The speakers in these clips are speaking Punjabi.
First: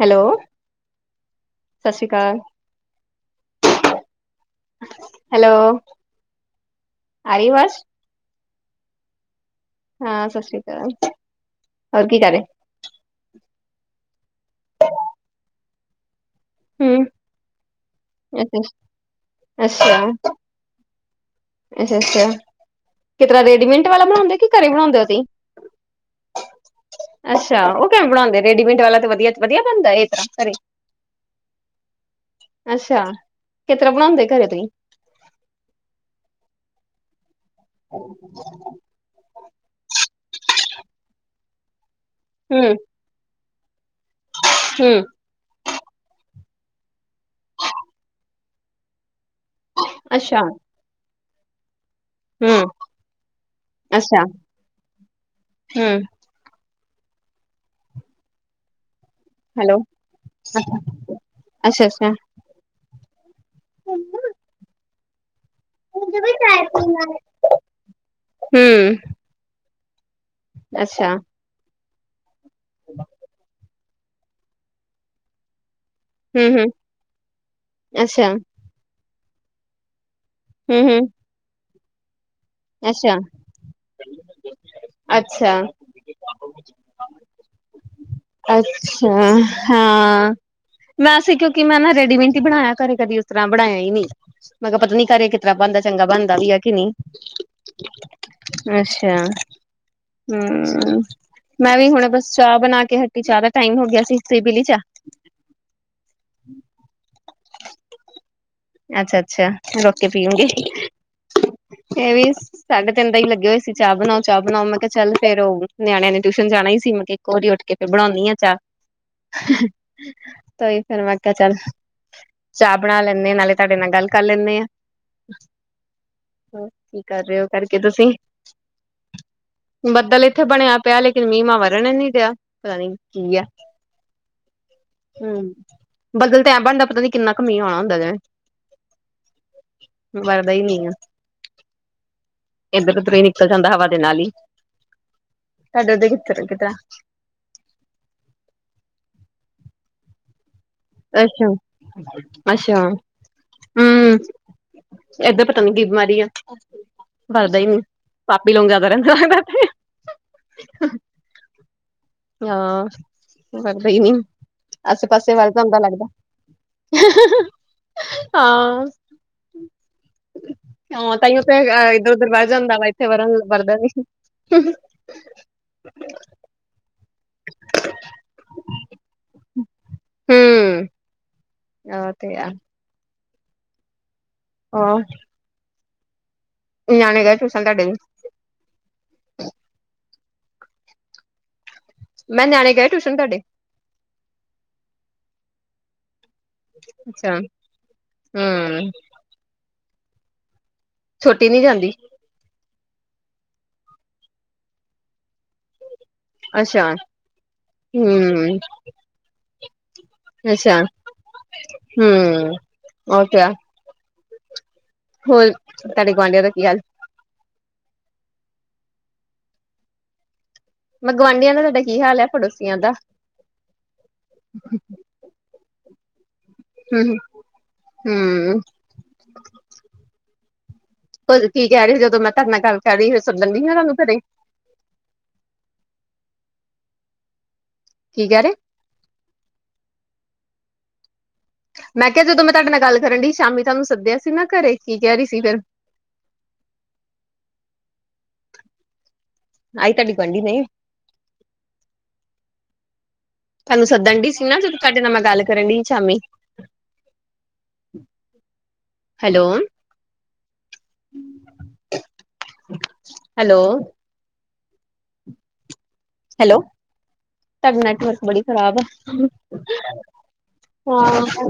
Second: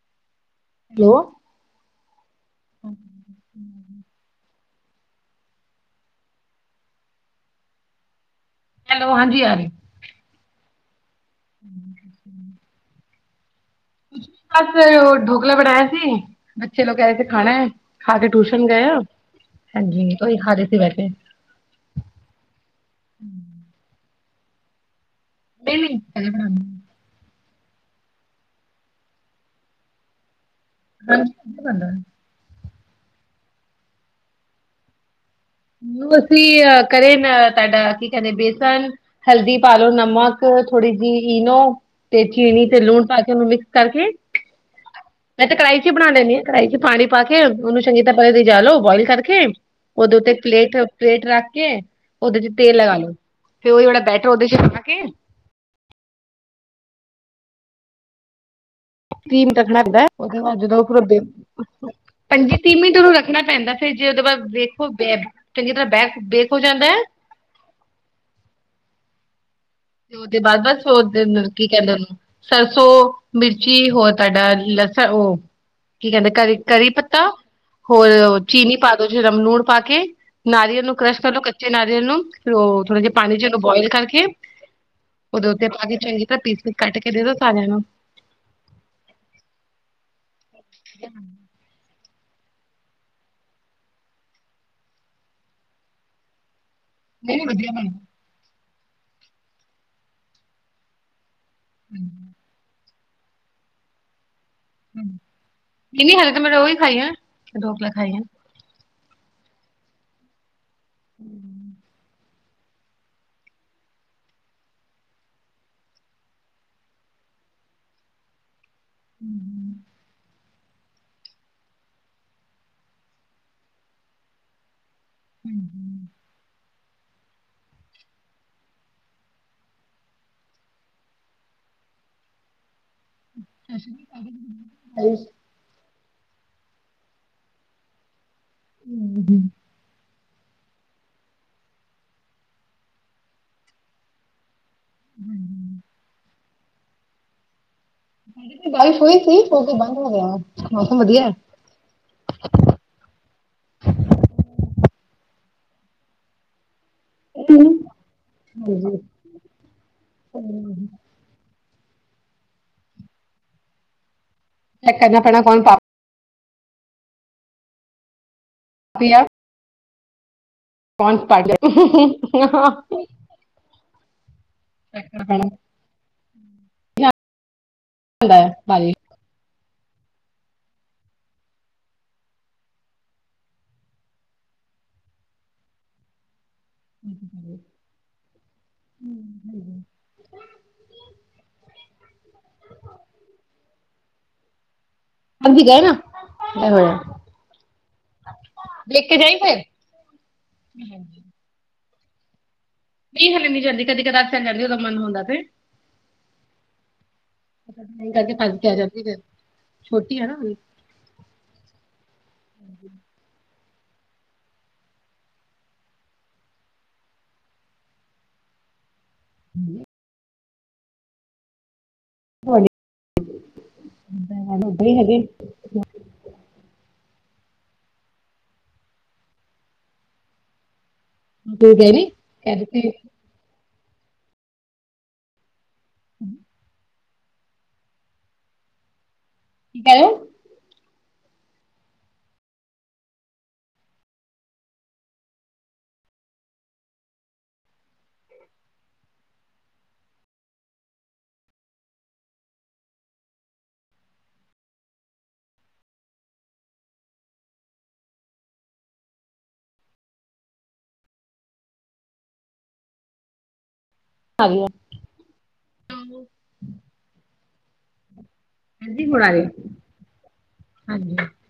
ਹੈਲੋ। ਹੈਲੋ। ਸਤਿ ਸ਼੍ਰੀ ਅਕਾਲ। ਹੈਲੋ, ਆਰੀ ਆਵਾਜ਼। ਹੈਲੋ, ਹਾਂਜੀ ਆਰੀ। ਹਾਂ, ਸਤਿ ਸੀ ਅਕਾਲ । [unintelligible] [unintelligible] ਕੁ ਬਸ ਉਹ ਡੋਕਲਾ ਬਣਾਇਆ ਸੀ। ਬੱਚੇ ਲੋਕ ਹੂੰ, ਕਹਿ ਰਹੇ ਖਾਣਾ ਹੈ, ਖਾ ਕੇ ਟਿਊਸ਼ਨ ਗਏ ਆ। ਹਾਂਜੀ ਤੁਹੀ ਹਾਰੇ ਤੇ ਬੈਠੇ। ਅੱਛਾ- ਅੱਛਾ ਕਿਤਰ੍ਹਾਂ ਰੇਡੀਮਿੰਟ ਵਾਲਾ ਬਣਾਂਦੇ ਹੋ ਕਿ ਘਰੇ ਬਣਾਂਦੇ ਹੋ ਤੁਸੀਂ। [inaudible] [inaudible] ਅੱਛਾ ਉਹ ਕਿਵੇਂ ਬਣਾਂਦੇ, ਰੇਡੀਮਿੰਟ ਵਾਲਾ ਤੇ ਵਧੀਆ- ਵਧੀਆ ਬਣਦਾ ਇਹ ਤਰ੍ਹਾਂ ਘਰੇ। ਵਧੀਆ ਬਣਦਾ। ਅੱਛਾ ਕਿਤਰ੍ਹਾਂ ਬਣਾਂਦੇ ਘਰੇ ਤੁਹੀ। ਅਸੀਂ ਘਰੇ ਨਾ। ਤੁਹਾਡਾ ਕੀ ਕਹਿੰਦੇ ਬੇਸਨ, ਹਲਦੀ ਪਾਲੋ, ਨਮਕ ਥੋੜ੍ਹੀ ਜਿਹੀ ਈਨੋ। ਤੇ ਚੀਨੀ ਹੂੰ, ਤੇ ਲੂਣ ਪਾ ਕੇ ਉਹਨੂੰ ਮਿਕਸ ਕਰਕੇ ਹੂੰ, ਮੈਂ ਤੇ ਕੜਾਹੀ ਚੀ ਬਣਾ ਲੈਂਦੀ ਹਾਂ। ਕੜਾਹੀ ਚ ਪਾਣੀ ਪਾ ਕੇ ਉਹਨੂੰ ਚੰਗੀ ਤਰ੍ਹਾਂ ਰਿਜਾ ਲੋ ਬੋਇਲ ਕਰਕੇ ਉਹਦੇ ਉੱਤੇ। ਅੱਛਾ, ਉੱਤੇ ਪਲੇਟ ਰੱਖ ਕੇ। ਉਹਦੇ ਚ ਹੂੰ, ਤੇਲ ਲਗਾ ਲੋ, ਤੇ ਉਹ ਜੇੜਾ ਅੱਛਾ, ਬੈਟਰ, ਉਹਦੇ ਚ ਪਾ ਕੇ ਹੂੰ, ਤੀਹ ਮਿੰਟ ਹੈਲੋ, ਰੱਖਣਾ ਹੁੰਦਾ ਏ, ਉਦੇ ਬਾਦ ਜਦੋਂ [unintelligible] ਅੱਛਾ-ਅੱਛਾ, ਪੰਜੀ ਤੀਹ ਮਿੰਟ ਇਨੂੰ ਰੱਖ ਰੱਖਣਾ ਪੈਂਦਾ, ਫੇ ਜੇ ਉਹਦੇ ਬਾਅਦ ਵੇਖੋ, ਬੈਬ ਚੰਗੀ ਤਰ੍ਹਾਂ ਬੈ ਬੇਕ ਹੋ ਜਾਂਦਾ ਐ। ਹੂੰ। ਤੇ ਉਹਦੇ ਬਾਅਦ ਬਸ ਅੱਛਾ, ਉਹਦੇ ਅੰਦਰ, ਕੀ ਕਹਿੰਦੇ ਉਹਨੂੰ? ਸਰਸੋਂ ਮਿਰ ਜੀ ਹੋਰ ਤੁਹਾਡਾ, ਲਸ ਉਹ ਕੀ ਕਹਿੰਦੇ? ਹੂੰ-ਹੂੰ, ਕਰੀ-ਕਰੀ ਪੱਤਾ, ਹੋਰ ਅੱਛਾ, ਚੀਨੀ ਪਾ ਦੋ ਜੇ ਰਮ ਲੂਣ ਪਾ ਕੇ ਨਾਰੀਅਲ ਨੂੰ ਹੂੰ-ਹੂੰ, ਕ੍ਰਸ਼ ਕਰ ਲੋ, ਕੱਚੇ ਨਾਰੀਅਲ ਨੂੰ, ਫਿਰ ਉਹ ਥੋੜੇ ਜਿਹੇ ਅੱਛਾ। ਪਾਣੀ ਚ ਉਹਨੂੰ ਬੋਇਲ ਕਰਕੇ ਉਹਦੇ ਅੱਛਾ, ਉੱਤੇ ਪਾ ਕੇ ਚੰਗੀ ਤਰ੍ਹਾਂ, ਪੀਸੀਸ ਕੱਟ ਕੇ ਦੇ ਦੋ ਸਾਰਿਆਂ ਨੂੰ। ਅੱਛਾ, ਹਾਂ, ਵੈਸੇ ਕਿਉਂਕਿ ਮੈਂ ਨਾ ਰੇਡੀਮਿੰਟ ਕੀ ਬਣਾਇਆ ਘਰੇ ਕਦੀ ਉਸ ਤਰ੍ਹਾਂ? ਬਣਾਇਆ ਈ ਨੀ। ਮੈਂ ਕਿਹਾ ਪਤਾ ਨੀ ਘਰੇ ਕਿਤਰ੍ਹਾਂ ਬਣਦਾ? ਚੰਗਾ ਬਣਦਾ ਵੀ ਐ। ਕਿ ਨੀ? ਨਹੀਂ ਨਹੀਂ ਵਧੀਆ ਬਣ ਅੱਛਾ, ਹੂੰ। ਮੈਂ ਵੀ ਹੁਣੇ ਬਸ ਚਾਹ ਬਣਾ ਕੇ ਹਟੀ, ਚਾਹ ਦਾ ਟਾਈਮ ਹੋ ਗਿਆ ਸੀ। ਤੁਸੀਂ ਪੀਲੀ ਚਾਹ। ਕਿੰਨੀ ਖਾਈ ਐ? ਹਜੇ ਤੇ ਮੈਂ ਦੋ ਈ ਖਾਈ ਐ। ਡੋਕਲਾ ਖਾਈ ਆ। ਅੱਛਾ-ਅੱਛਾ, ਲੋਕੀ ਪੀਂਣਗੇ, ਏਹ ਵੀਸ ਸਾਢੇ ਤਿੰਨ ਦੇ ਈ ਲੱਗੇ ਹੋਏ ਸੀ, ਚਾਹ ਬਣਾਓ, ਚਾਹ ਬਣਾਓ, ਮੈਂ ਕਿਹਾ ਚੱਲ ਫੇਰ ਉਹ ਨਿਆਣਿਆਂ ਨੇ ਟਿਊਸ਼ਨ ਜਾਣਾ ਹੀ ਸੀ, ਮੈਂ ਕਿਹਾ ਇੱਕ ਵਾਰੀ ਹੋ ਉੱਠ ਕੇ ਫਿਰ ਬਣਾਉਂਣੀ ਹਾਂ ਚਾਹ। ਤੇ ਉਹੀ ਫੇਰ ਮੈਂ ਕਿਹਾ ਚੱਲ, ਚਾਹ ਬਣਾ ਲੈਂਨੇ ਆ ਨਾਲੇ ਤੁਹਾਡੇ ਨਾਲ ਗੱਲ ਕਰ ਲੈਂਨੇ ਆਂ। ਹਾਂਜੀ। ਕੀ ਕਰ ਰਹੇ ਹੋ? ਕਰਕੇ ਤੁਸੀਂ। ਬੱਦਲ ਏਥੇ ਬਣਿਆ ਪਿਆ, ਲੇਕਿਨ ਮੀਂਹ ਮਾਂਹ ਵਰਨ ਈ ਨੀ ਦਿਆ, ਪਤਾ ਨੀ? ਕੀਆ ਹਰੀ ਹੂੰ। ਬੱਦਲ ਤੇ ਐ ਬਣਦਾ, ਪਤਾ ਨੀ ਕਿੰਨਾ ਕੁ ਮੀਂਹ ਆਉਣਾ ਹੁੰਦਾ ਜੇਵੇ। ਹੂੰ-ਹੂੰ। ਵਰਦਾ ਈ ਨੀ ਆ, ਇੱਧਰ ਉੱਧਰੇ ਈ ਨਿਕਲ ਜਾਂਦਾ, ਹਵਾ ਦੇ ਨਾਲ ਹੀ। ਕੱਡਦੇ, ਕਿਥੇ ਰੱਖਤਾ? ਬਾਰਿਸ਼ ਹੋਈ ਸੀ, ਹੋ ਕੇ ਬੰਦ ਹੋ ਗਿਆ। ਮੌਸਮ ਵਧੀਆ ਹੈ। ਅੱਛਾ, ਅੱਛਾ, ਹੂੰ। ਏਧਰ ਪਤਾ ਨੀ ਕੀ ਬਿਮਾਰੀ ਐ। ਵਰਦਾ ਈ ਨੀ, ਪਾਪੀ ਲੋਕ ਜ਼ਿਆਦਾ ਰਹਿੰਦਾ ਹੋਏਗਾ ਏਥੇ। ਹਾਂ, ਵਰ੍ਹਦਾ ਈ ਨੀ, ਚੈੱਕ ਆਸੇ ਕਰਨਾ ਪਾਸੇ ਪੈਣਾ ਵਰ੍ਹ ਕੌਣ ਜਾਂਦਾ ਲੱਗਦਾ? ਹਾਂ। ਪਾਪੀ ਆ [inaudible] ਹਾਂ, ਕੌਣ ਤਾਹੀਓ ਪਾਟੀ ਤੇ ਆ ਹੈਗਾ, ਇੱਧਰ ਉਧਰ ਵਸ ਜਾਂਦਾ ਵਾ, ਇੱਥੇ ਵਰਨ, ਵਰਦਾ ਨੀ। ਚੈੱਕ ਕਰਨਾ ਪੈਣਾ [inaudible] ਜਾਂਦਾ ਹੈ ਬਾਰਿਸ਼ ਹੂੰ, ਆਹ ਤੇ ਆ। ਹੋਰ? ਨਿਆਣੇ ਗਏ ਟਿਊਸ਼ਨ ਤੁਹਾਡੇ [unintelligible] ਮੈਂ ਨਿਆਣੇ ਗਏ ਟਿਊਸ਼ਨ ਤੁਹਾਡੇ? ਹੰਜੀ ਗਏ ਨਾ, ਅੱਛਾ ਹੂੰ ਲੇ ਕੇ ਜਾਈ ਫਿਰ। [inaudible] ਛੋਟੀ ਨਈ ਜਾਂਦੀ। ਨਈ ਹਲੇ ਨੀ ਜਾਂਦੀ, ਕਦੇ ਕਦਾਰ ਚਲ ਜਾਂਦੀ, ਉਹਦਾ ਮਨ ਹੁੰਦਾ ਤੇ। ਅੱਛਾ ਕਰਕੇ, ਹੂੰ ਥਕ ਕੇ ਆ ਜਾਤੀ ਫੇਰ। ਅੱਛਾ, ਹੂੰ, ਔਰ ਕਿਆ? ਹੋਰ, ਤੁਹਾਡੇ ਗੁਆਂਢੀਆਂ ਦਾ ਕੀ ਹਾਲ? [inaudible] ਮੈਂ ਗੁਆਂਢੀਆਂ ਦਾ ਤੁਹਾਡਾ ਕੀ ਹਾਲ ਹੈ [unintelligible] ਪੜੋਸੀਆਂ ਦਾ ਓਦਾ ਹੀ ਹੈਗੇ। ਹੂੰ ਹੂੰ, ਕੀ ਤੁਸੀਂ ਕਹਿ ਗਏ ਰਹੀ ਨਹੀਂ ਜਦੋਂ ਮੈਂ ਤੁਹਾਡੇ ਕਹਿ ਨਾਲ ਗੱਲ ਦਿੱਤੇ ਕਰ ਕੀ ਰਹੀ, ਸੱਦਣ ਵੀ ਨੀ ਆਣਾ ਉਹਨੂੰ ਘਰੇ। [inaudible] ਕੀ ਕਹਿ ਰੇ? ਕੀ ਕਹਿ ਰੇ? ਮੈਂ ਕਿਹਾ ਜਦੋਂ ਮੈਂ ਤੁਹਾਡੇ ਨਾਲ ਗੱਲ ਕਰਨ ਡਈ, ਸ਼ਾਮੀ ਤੁਹਾਨੂੰ ਸੱਦਿਆ ਸੀ ਨਾ ਘਰੇ, ਕੀ ਕਹਿ ਰਹੀ ਸੀ ਫਿਰ। [inaudible] ਆਈ ਤੁਹਾਡੀ ਬਣਦੀ ਨਹੀਂ। ਤੁਹਾਨੂੰ ਸੱਦਣ ਡਈ ਸੀ ਨਾ, ਜਦੋਂ ਤੁਹਾਡੇ ਨਾਲ ਮੈਂ ਗੱਲ ਕਰਨ ਡਈ ਸ ਸ਼ਾਮੀ। ਹੈਲੋ, ਹੈਲੋ, ਹੈਲੋ ਹਾਂਜੀ, ਤੁਹਾਡਾ ਨੈਟਵਰਕ ਬੜੀ ਖਰਾਬ ਐ, ਹੁਣ ਆ ਰਹੇ ਹਾਂਜੀ ਹਾਂ ਕੀ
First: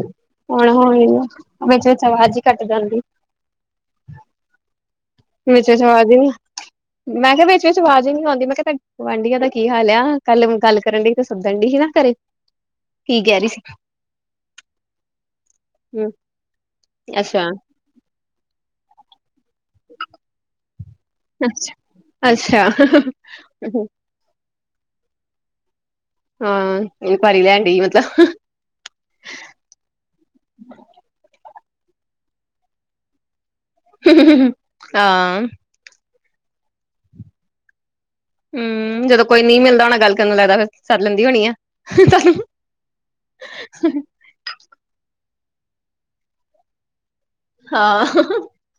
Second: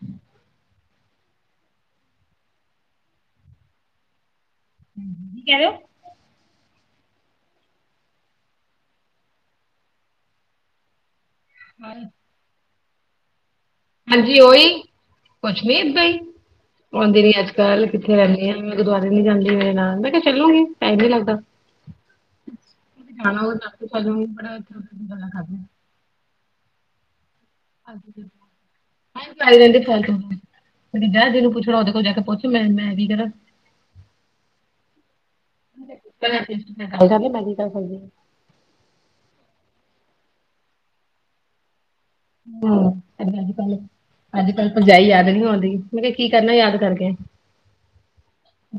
ਹੁਣ -ਹੁਣ ਵਿਚ-ਵਿਚ ਆਵਾਜ਼ ਹੀ ਕੱਟ ਜਾਂਦੀ ਕਹਿ ਰਹੇ ਵਿਚੋਂ ਸਵਾਦ ਦੀ ਨਾ। ਮੈਂ ਕਿਹਾ ਵਿਚ -ਵਿਚ ਆਵਾਜ਼ ਹੀ ਨੀ ਆਉਂਦੀ, ਮੈਂ ਕਿਹਾ ਗੁਆਂਢੀਆਂ ਦਾ ਕੀ ਹਾਲ ਐ, ਕੱਲ ਮੈਂ ਗੱਲ ਕਰਨ ਡਈ। ਸੱਦਣ ਡਈ ਸੀ ਨਾ ਹੋ ਘਰੇ, ਕੀ ਕਹਿ ਰਹੀ ਸੀ। ਹਾਂਜੀ, ਉਹੀ ਕੁਛ ਮੀਤ ਹੂੰ ਬਈ ਆਉਂਦੀ ਨੀ ਅੱਛਾ ਅੱਜ -ਕੱਲ ਕਿੱਥੇ ਰਹਿੰਦੀ ਐਂ, ਮੈਂ ਗੁਰਦੁਆਰੇ ਨੀ ਜਾਂਦੀ ਮੇਰੇ ਨਾਲ, ਮੈਂ ਕਿਹਾ ਚੱਲੂਗੀ। ਟਾਈਮ ਨੀ ਲੱਗਦਾ, ਅੱਛਾ [inaudible] ਅੱਛਾ, ਜਾਣਾ ਸਾਨੂੰ ਬੜਾ [unintelligible] ਹਾਂ, ਇਨਕੁਆਇਰੀ ਲੈਣ ਡਈ [inaudible] ਮਤਲਬ ੜਾ ਉਹਦੇ ਕੋਲ ਜਾ ਕੇ ਪੁੱਛ, ਮੈਂ- ਮੈਂ ਵੀ ਕਰਾਂ ਹਾਂ, ਕੋਈ ਗੱਲ ਨੀ, ਮੈਂ ਨੀ ਕਰ ਸਕਦੀ। ਹੂੰ, ਜਦੋਂ ਕੋਈ ਨੀ ਮਿਲਦਾ ਹੋਣਾ ਗੱਲ ਕਰਨ ਨੂੰ ਲੱਗਦਾ, ਫਿਰ ਸੱਦ ਲੈਂਦੀ ਹੋਣੀ ਐ। ਹੂੰ, ਅੱਜ- ਕੱਲ- ਅੱਜ- ਕੱਲ ਭਰਜਾਈ ਯਾਦ ਨੀ ਹੋ ਮੈਂ ਕਿਹਾ ਕੀ ਕਰਨਾ ਯਾਦ ਕਰਕੇ। ਹਾਂ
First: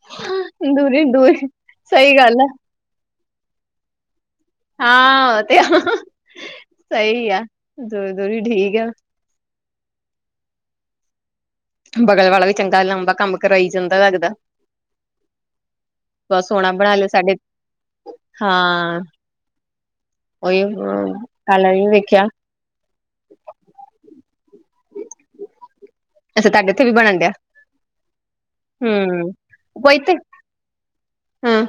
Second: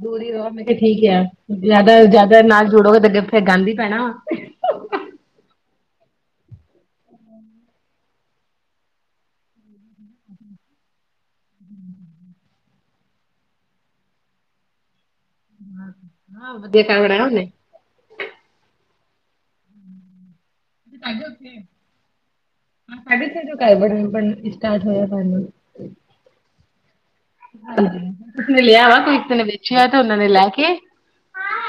ਦੂਰੀ ਰਹੋ ਮੈਂ ਕਿਹਾ ਦੂਰੀ ਠੀਕ ਆ, ਦੂਰ ਜਿਆਦਾ- ਸਹੀ ਜਿਆਦਾ ਗੱਲ ਆ ਨਾਲ ਜੋੜੋਗੇ ਗੇ ਤਾਂ ਗਿਫਟ ਫਿਰ ਗੰਦ ਈ ਪੈਣਾ ਵਾ। ਹਾਂ ਉਹ ਤੇ ਸਹੀ ਆ, ਦੂਰੀ- ਦੂਰੀ ਠੀਕ ਐ। ਬਗਲ ਵਾਲਾ ਵੀ ਚੰਗਾ, ਲੰਬਾ ਕੰਮ ਕਰਾਈ ਜਾਂਦਾ ਲੱਗਦਾ। ਬਸ ਹਾਂ ਸੋਹਣਾ ਵਧੀਆ ਬਣਾ ਘਰ ਲਿਆ ਬਣਾਇਆ ਸਾਡੇ, ਉਹਨੇ ਹਾਂ ਹਾਂ। ਉਹੀ ਕੱਲ ਉੱਥੇ ਵੀ ਵੇਖਿਆ ਸਾਢੇ ਛੇ ਸਟਾਰਟ ਹੋਇਆ ਪਇਆ। ਅੱਛਾ, ਤੁਹਾਡੇ ਇੱਥੇ ਵੀ ਬਣਨ ਡਿਆ। ਮਿਲਿਆ ਵਾ ਕੋਈ, ਹੂੰ ਕਿਸੇ ਨੇ ਵੇਚਿਆ ਤੇ ਉਹਨਾਂ ਨੇ ਲੈ ਕੇ। ਹਾਂ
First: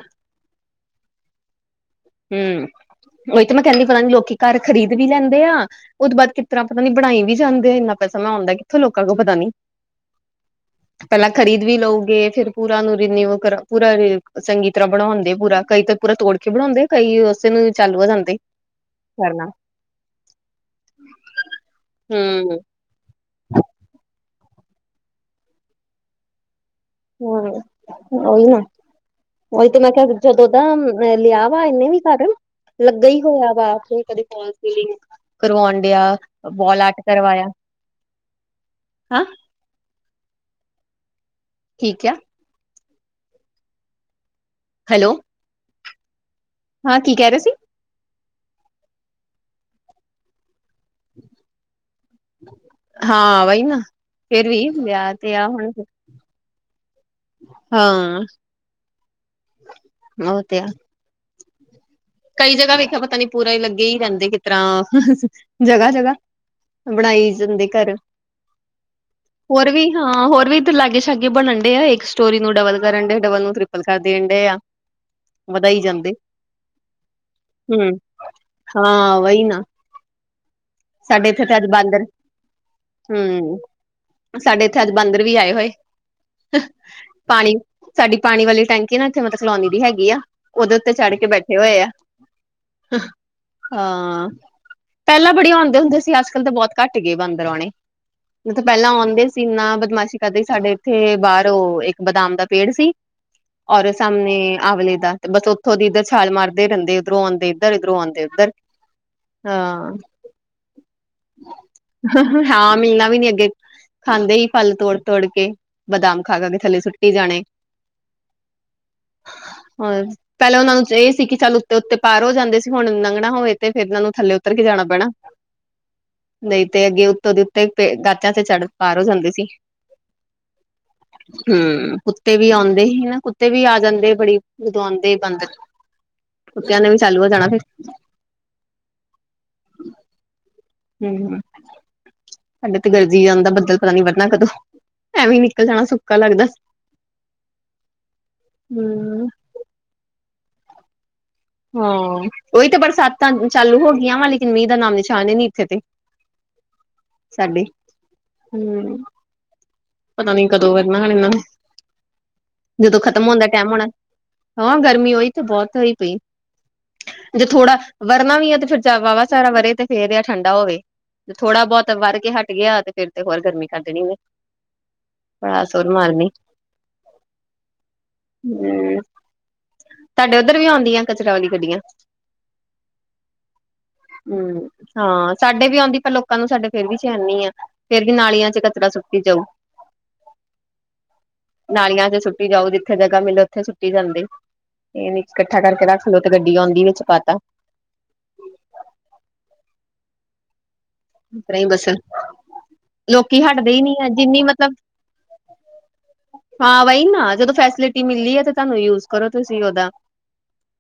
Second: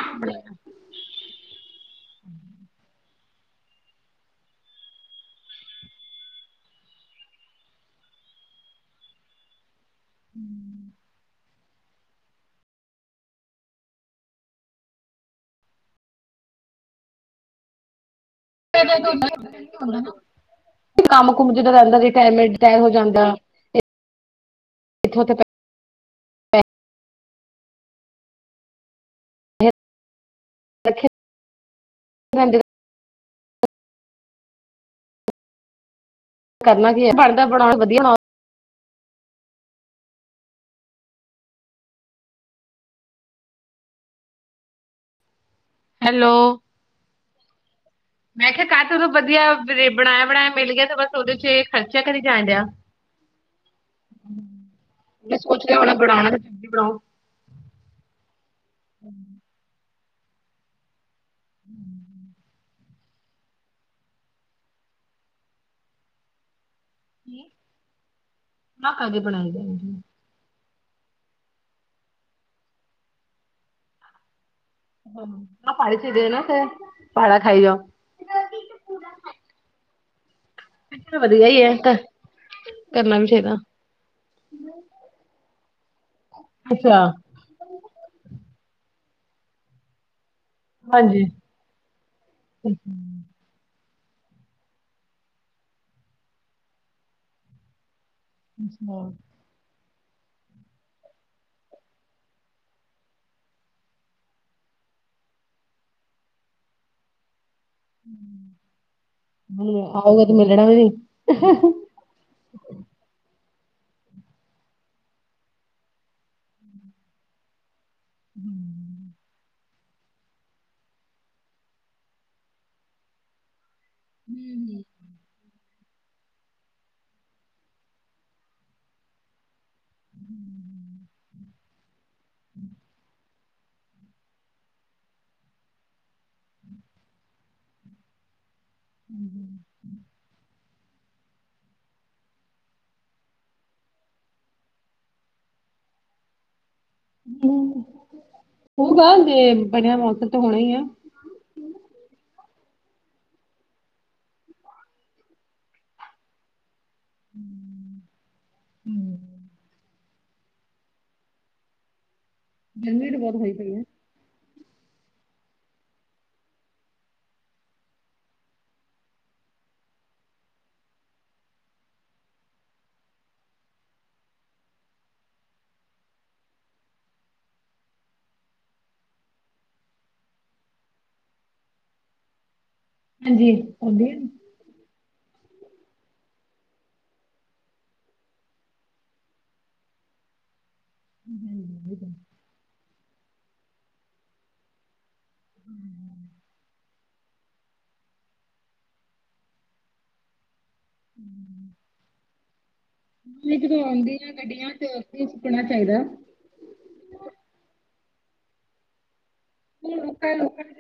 ਹੂੰ। ਉਹੀ ਤੇ ਮੈਂ ਕਹਿੰਦੀ ਪਤਾ ਨੀ ਲੋਕੀ ਘਰ ਖਰੀਦ ਵੀ ਲੈਂਦੇ ਆ, ਉਹ ਤੋਂ ਬਾਅਦ ਕਿਸ ਤਰ੍ਹਾਂ ਪਤਾ ਨੀ ਬਣਾਈ ਵੀ ਜਾਂਦੇ ਆ ਇੰਨਾ। ਇੰਨਾ ਸਮਾਂ ਆਉਂਦਾ, ਕਿੱਥੋਂ ਲੋਕਾਂ ਕੋਲ ਪਤਾ ਨੀ। ਹੂੰ। ਖ਼ਰੀਦ ਵੀ ਲਓਗੇ ਫੇਰ ਪੂਰਾ ਉਹ ਨੂੰ ਰਿਨਿਊ ਪੂਰਾ ਚੰਗੀ ਤਰਾਂ ਬਣਾਂਉਂਦੇ, ਪੂਰਾ ਕਈ ਤਾਂ ਪੂਰਾ ਤੋੜ ਕਈ ਬਣਾਉਂਦੇ, ਕਈ ਉਸੇ ਨੂੰ ਚਾਲੂ ਹੋ ਜਾਂਦੇ। ਕਰਨਾ ਕੰਮ ਕੁਮ ਜਦੋਂ ਰਹਿੰਦਾ, ਜੇ ਰਿਟਰਮੈਂਟ ਜਦੋਂ ਹੂੰ ਰਿਟੈਰ ਹੋ ਜਾਂਦਾ। ਜਾਂਦਾ ਇੱਥੋਂ ਤਾਂ। [inaudible] ਹੂੰ ਉਹੀ ਨਾ ਉਹੀ ਤੇ ਮੈਂ ਕਿਹਾ, ਜਦੋਂ ਦਾ ਰੱਖੇ ਲਿਆ ਵਾ ਇਹਨੇ ਵੀ ਘਰ ਰਹਿੰਦੇ ਲੱਗਾ ਈ ਹੋਇਆ ਵਾ, ਫੇਰ ਕਦੇ ਵੌਲ ਫਲਿੰਗ ਕਰਵਾਉਣ ਡਿਆ । ਬੋਲ ਕਰਨਾ ਆਟ ਕੀ ਹੈ ਕਰਵਾਇਆ, ਬਣਦਾ ਬਣਾਉਣਾ ਵਧੀਆ ਬਣਾਓ ਹਾਂ। ਠੀਕ ਐ। ਹੈਲੋ ਹੈਲੋ ਹਾਂ ਕੀ ਕਹਿ ਰਹੇ ਸੀ। ਮੈਂ ਕਿਹਾ ਕਾਸ਼ ਉਦੋਂ ਵਧੀਆ ਬਣਾਇਆ- ਬਣਾਇਆ। ਮਿਲ ਗਿਆ ਤੇ ਬਸ ਉਹਦੇ 'ਚ ਇਹ ਖਰਚਾ ਕਰੀ ਜਾਣ ਡਿਆ। ਹਾਂ ਵਹੀ ਨਾ ਫੇਰ ਵੀ ਵਿਆਹ ਤੇ ਉਹਨੇ ਆ ਸੋਚ ਹੁਣ ਲਿਆ ਹੋਣਾ ਬਣਾਉਣਾ ਤਾਂ ਤੁਸੀਂ ਬਣਾਓ। ਹਾਂ ਉਹ ਤੇ ਹੈ। [inaudible] ਕਈ ਜਗ੍ਹਾ ਵੇਖਿਆ ਪਤਾ ਨੀ ਪੂਰਾ ਹੀ ਲੱਗੇ ਹੀ ਰਹਿੰਦੇ ਕਿਸ ਤਰ੍ਹਾਂ ਜਗ੍ਹਾ- ਜਗ੍ਹਾ। ਬਣਾਈ ਜਾਂਦੇ ਘਰ ਨਾ ਕਾਹਦੇ ਬਣਾਈ ਹੋਰ ਵੀ ਜਾਂਦੀ ਹਾਂ ਹੋਰ ਵੀ ਤੇ ਲਾਗੇ ਸ਼ਾਗੇ ਬਣਨ ਡੇ ਆਏ ਇੱਕ ਸਟੋਰੀ ਨੂੰ ਡਬਲ ਕਰਨ ਡੇ ਡਬਲ ਨੂੰ ਟ੍ਰਿਪਲ ਕਰ ਦੇਣ ਡੇ ਆ। ਹਾਂ ਆਪਾਂ ਆਏ ਚੱਲੀਆਂ ਨਾ ਫੇਰ ਹੂੰ ਹਾਂ ਵਹੀ ਨਾ। ਚਲੋ ਸਾਡੇ ਇੱਥੇ ਵਧੀਆ ਤੇ ਹੀ ਅੱਜ ਹੈ ਬਾਂਦਰ ਕਰ- ਕਰਨਾ ਵੀ ਚਾਹੀਦਾ ਹੂੰ ਸਾਡੇ ਇੱਥੇ ਅੱਜ ਬਾਂਦਰ ਵੀ ਆਏ ਹੋਏ। ਅੱਛਾ ਪਾਣੀ ਸਾਡੀ ਪਾਣੀ ਵਾਲੀ ਟੈਂਕੀ ਇੱਥੇ ਨਾ ਮਤਲਬ ਕੀ ਕਲੋਨੀ ਵੀ ਹੈਗੀ ਆ ਉਹਦੇ ਉੱਤੇ ਚੜ੍ਹ ਕੇ ਬੈੇਠੇ ਹੋਏ ਆ। ਹੂੰ ਹਾਂ ਪਹਿਲਾਂ ਬੜੇ ਆਉਂਦੇ ਹੁੰਦੇ ਸੀ ਅੱਜ ਕੱਲ੍ਹ ਤਾਂ ਬਹੁਤ ਘੱਟ ਗਏ ਬਾਂਦਰ ਆਉਣੇ। ਜਿੱਥੇ ਪਹਿਲਾਂ ਆਉਂਦੇ ਸੀ ਨਾ ਬਦਮਾਸ਼ੀ ਕਦੇ ਸਾਡੇ ਇੱਥੇ ਬਾਹਰੋਂ ਉਹ ਇੱਕ ਬਦਾਮ ਦਾ ਪੇੜ ਸੀ। ਔਰ ਸਾਹਮਣੇ ਆਵਲੇ ਦਾ ਤੇ ਬਸ ਉੱਥੋਂ ਦੀ ਇਧਰ ਛਾਲ ਮਾਰਦੇ ਰਹਿੰਦੇ ਉੱਧਰੋਂ ਆਂਦੇ। ਇੱਧਰ ਇੱਧਰੋਂ ਆਉਂਦੇ ਉੱਧਰ ਹਾਂ। ਆਓਗੇ ਤੇ ਮਿਲਣਾ ਵੀ ਹਾਂ ਮੀਣਾ ਵੀ ਨਹੀਂ। ਅੱਗੇ ਖਾਂਦੇ ਹੀ ਫਲ ਤੋੜ -ਤੋੜ ਕੇ ਬਦਾਮ ਖਾ ਖਾ ਕੇ ਥੱਲੇ ਸੁੱਟੀ ਜਾਣੇ। ਹੋਰ ਪਹਿਲਾਂ ਉਹਨਾਂ ਨੂੰ ਇਹ ਸੀ ਕਿ ਚੱਲ ਉੱਤੇ- ਉੱਤੇ ਪਾਰ ਹੋ ਜਾਂਦੇ ਸੀ ਹੁਣ ਲੰਘਣਾ ਹੋਵੇ। ਤੇ ਫਿਰ ਇਹਨਾਂ ਨੂੰ ਥੱਲੇ ਉੱਤਰ ਕੇ ਜਾਣਾ ਪੈਣਾ। ਨਹੀਂ ਤੇ ਅੱਗੇ ਉੱਤੋਂ ਦੇ ਉੱਤੇ ਗਾਚਾਂ ਤੇ ਚੜ੍ਹ ਪਾਰ ਹੋ ਜਾਂਦੀ ਸੀ। ਹੂੰ। ਹੂੰ ਕੁੱਤੇ ਵੀ ਆਉਂਦੇ ਸੀ ਨਾ ਕੁੱਤੇ ਵੀ ਆ ਜਾਂਦੇ ਬੜੀ ਜਦੋਂ ਆਉਂਦੇ ਸੀ ਬਾਂਦਰ ਕੁੱਤਿਆਂ ਨੇ ਵੀ ਚਾਲੂ ਹੋ ਜਾਣਾ ਫਿਰ ਹੂੰ [inaudible] ਹੂੰ-ਹੂੰ ਸਾਡੇ ਤੇ ਗਰਜੀ ਜਾਂਦਾ ਬੱਦਲ ਪਤਾ ਨੀ ਵਰਨਾ ਕਦੋਂ ਐਵੇਂ ਨਿਕਲ ਜਾਣਾ ਸੁੱਕਾ ਲੱਗਦਾ। ਹੂੰ ਹੋ ਗੱਲ ਹੂੰ ਜੇ ਬਣਿਆ ਮੌਸਮ ਤਾਂ ਹੋਣਾ ਹੀ ਆ। ਹਾਂ ਉਹੀ ਤਾਂ ਬਰਸਾਤਾਂ ਚਾਲੂ ਹੋ ਗਈਆਂ ਵਾ ਲੇਕਿਨ ਮੀਂਹ ਦਾ ਨਾਮ ਨਿਸ਼ਾਨ ਨੀ ਇੱਥੇ ਤੇ ਸਾਡੇ ਹੂੰ ਪਤਾ ਨੀ ਕਦੋਂ ਵਰਨਾ ਐ ਇਹਨਾਂ ਨੇ ਜਦੋਂ ਗਰਮੀ ਤਾਂ ਖਤਮ ਬਹੁਤ ਹੋਣ ਦਾ ਹੋਈ ਟੈਮ ਪਈ ਹੈ ਹੋਣਾ। ਹਾਂ ਗਰਮੀ ਹੋਈ ਤੇ ਬਹੁਤ ਹੋਈ ਪਈ। ਜੇ ਥੋੜ੍ਹਾ ਵਰਨਾ ਵੀ ਹੈ ਤੇ ਫਿਰ ਵਾਰਨਾ ਚਾਰਾ ਵਰੇ ਤੇ ਫੇਰ ਜਾਂ ਠੰਡਾ ਹੋਵੇ। ਥੋੜਾ ਬਹੁਤ ਵਰ ਕੇ ਹਟ ਗਿਆ ਤੇ ਫੇਰ ਤੇ ਹੋਰ ਗਰਮੀ ਕਰ ਜਣੀ ਇਨੇ [unintelligible] ਪੜਾਸ ਹੋਰ ਮਾਰਨੀ। ਹੂੰ ਤੁਹਾਡੇ ਉੱਧਰ ਵੀ ਆਉਂਦੀਆਂ। ਕਚਰਾ ਵਾਲੀ ਗੱਡੀਆਂ ਹਾਂਜੀ ਆਉਂਦੀਆ। ਹੂੰ। ਹਾਂ ਸਾਡੇ ਵੀ ਆਦੀ ਪਰ ਲੋਕਾਂ ਨੂੰ ਸਾਡੇ ਫੇਰ ਵੀ ਚੈਨ ਨੀ ਆ ਫੇਰ ਵੀ ਨਾਲੀਆਂ 'ਚ ਕਚਰਾ ਸੁੱਟੀ ਜਾਊ। ਨਾਲੀਆਂ 'ਚ ਸੁੱਟੀ ਜਾਓ ਜਿੱਥੇ ਜਗ੍ਹਾ ਮਿਲੇ। ਉੱਥੇ ਛੱਟੀ ਜਾਂਦੇ ਇਹਨ ਇਕੱਠਾ ਕਰਕੇ ਰੱਖ ਚਲੋ ਤੇ ਗੱਡੀ ਆਉਂਦੀ ਵਿੱਚ ਪਾਤਾ। ਰਹੀਂ, ਬਸ ਲੋਕੀ ਨਹੀਂ, ਹਟਦੇ ਜਦੋਂ ਹੀ ਨੀ ਆ ਆਉਂਦੀ ਨੇ ਜਿੰਨੀ ਮਤਲਬ ਗੱਡੀਆਂ ਤੇ ਉਥੇ ਰੂਕਣਾ ਚਾਹੀਦਾ। ਹਾਂ ਵਹੀ ਨਾ, ਜਦੋਂ ਫੈਸਿਲਿਟੀ ਮਿਲਦੀ ਹੈ ਤੇ ਤੁਹਾਨੂੰ ਯੂਜ ਕਰੋ। ਤੁਸੀਂ ਉਹਦਾ ਲੋਕਾਂ-ਲੋਕਾਂ ਕਿ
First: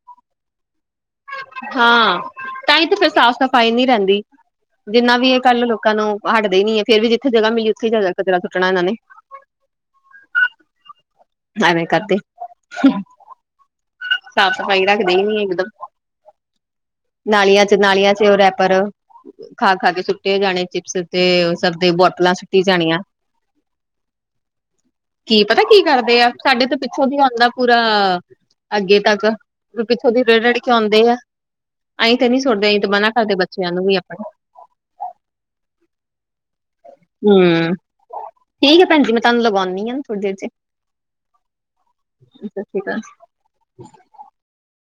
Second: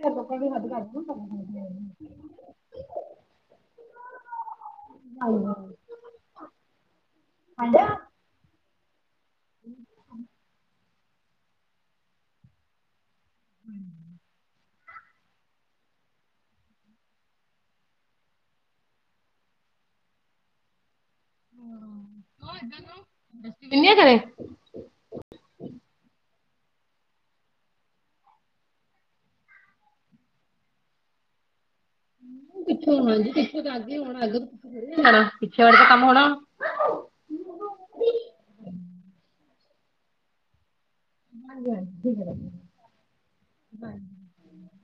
[unintelligible] ਪਾਈ ਨੀ ਰਹਿੰਦੀ। ਜਿ ਇਨਾ ਵੀ ਇਹ ਕੱਲ ਲੋਕਾਂ ਨੂੰ, ਹਟਦੇ ਹੀ ਨੀ ਹੈ। ਫੇਰ ਵੀ ਜਿੱਥੇ ਜਗ੍ਹਾ ਮਿਲੀ ਉੱਥੇ ਹੀ ਜ ਕਰਾ ਸੁੱਟਣਾ ਇਹਨਾਂ ਨੇ। [unintelligible] ਏਂਵੇ ਕਰਤੇ ਹੁਂ ਸਫ਼ਾਈ ਰੱਖਦੇ ਹੀ ਨੀ ਇਕਦਮ। ਨਾਲੀਆਂ ਚ, ਨਾਲੀਆਂ ਚ ਉਹ ਰੈਪਰ ਖਾ-ਖਾ ਕੇ ਸੁੱਟੇ ਜਾਣੇ ਚਿਪਸ ਤੇ ਸਬ ਤੇ ਬੋਤਲਾਂ ਸੁੱਟੀ ਜਾਣੀਆਂ। ਕਿੰਨੇ ਕਰੇ ਕੀ ਪਤਾ ਕੀ ਕਰਦੇ ਆ? ਸਾਡੇ ਤੋਂ ਪਿੱਛੋਂ ਵੀ ਆਉਂਦਾ ਪੂਰਾ ਅੱਗੇ ਤੱਕ। ਫੇਰ ਪਿੱਛੋਂ ਦੀ ਰ ਰੜ ਕੇ ਆਉਦੇ ਆ। ਅਈਂ ਤਾਂ ਨੀ ਸੇਟਦੇ, ਅਈਂ ਤਾਂ ਪਿੱਛੋਂ ਮਨਾ ਹਾਂਜੀ ਕਰਦੇ ਪਿੱਛੋਂ ਬੱਚਿਆਂ ਤਾਂ ਨੂੰ ਵੀ ਅੱਗੇ ਹੋਣਾ ਆਪਣੇ। ਅੱਗੇ ਤੋਂ ਪਿੱਛੇ ਥੋੜ੍ਹੀ ਜਾਣਾ। ਪਿੱਛੇ ਵਾਲੇ ਦਾ ਕੰਮ ਹੋਣਾ ਹੂੰ, ਠੀਕ ਹੈ ਭੈਣ ਜੀ, ਮੈਂ ਤੁਹਾਨੂੰ ਗਉਂਦੀ ਆ ਥੋੜੀ ਦੇਰ ਚ ਸਤਿ ਸ਼੍ਰੀ ਅਕਾਲ।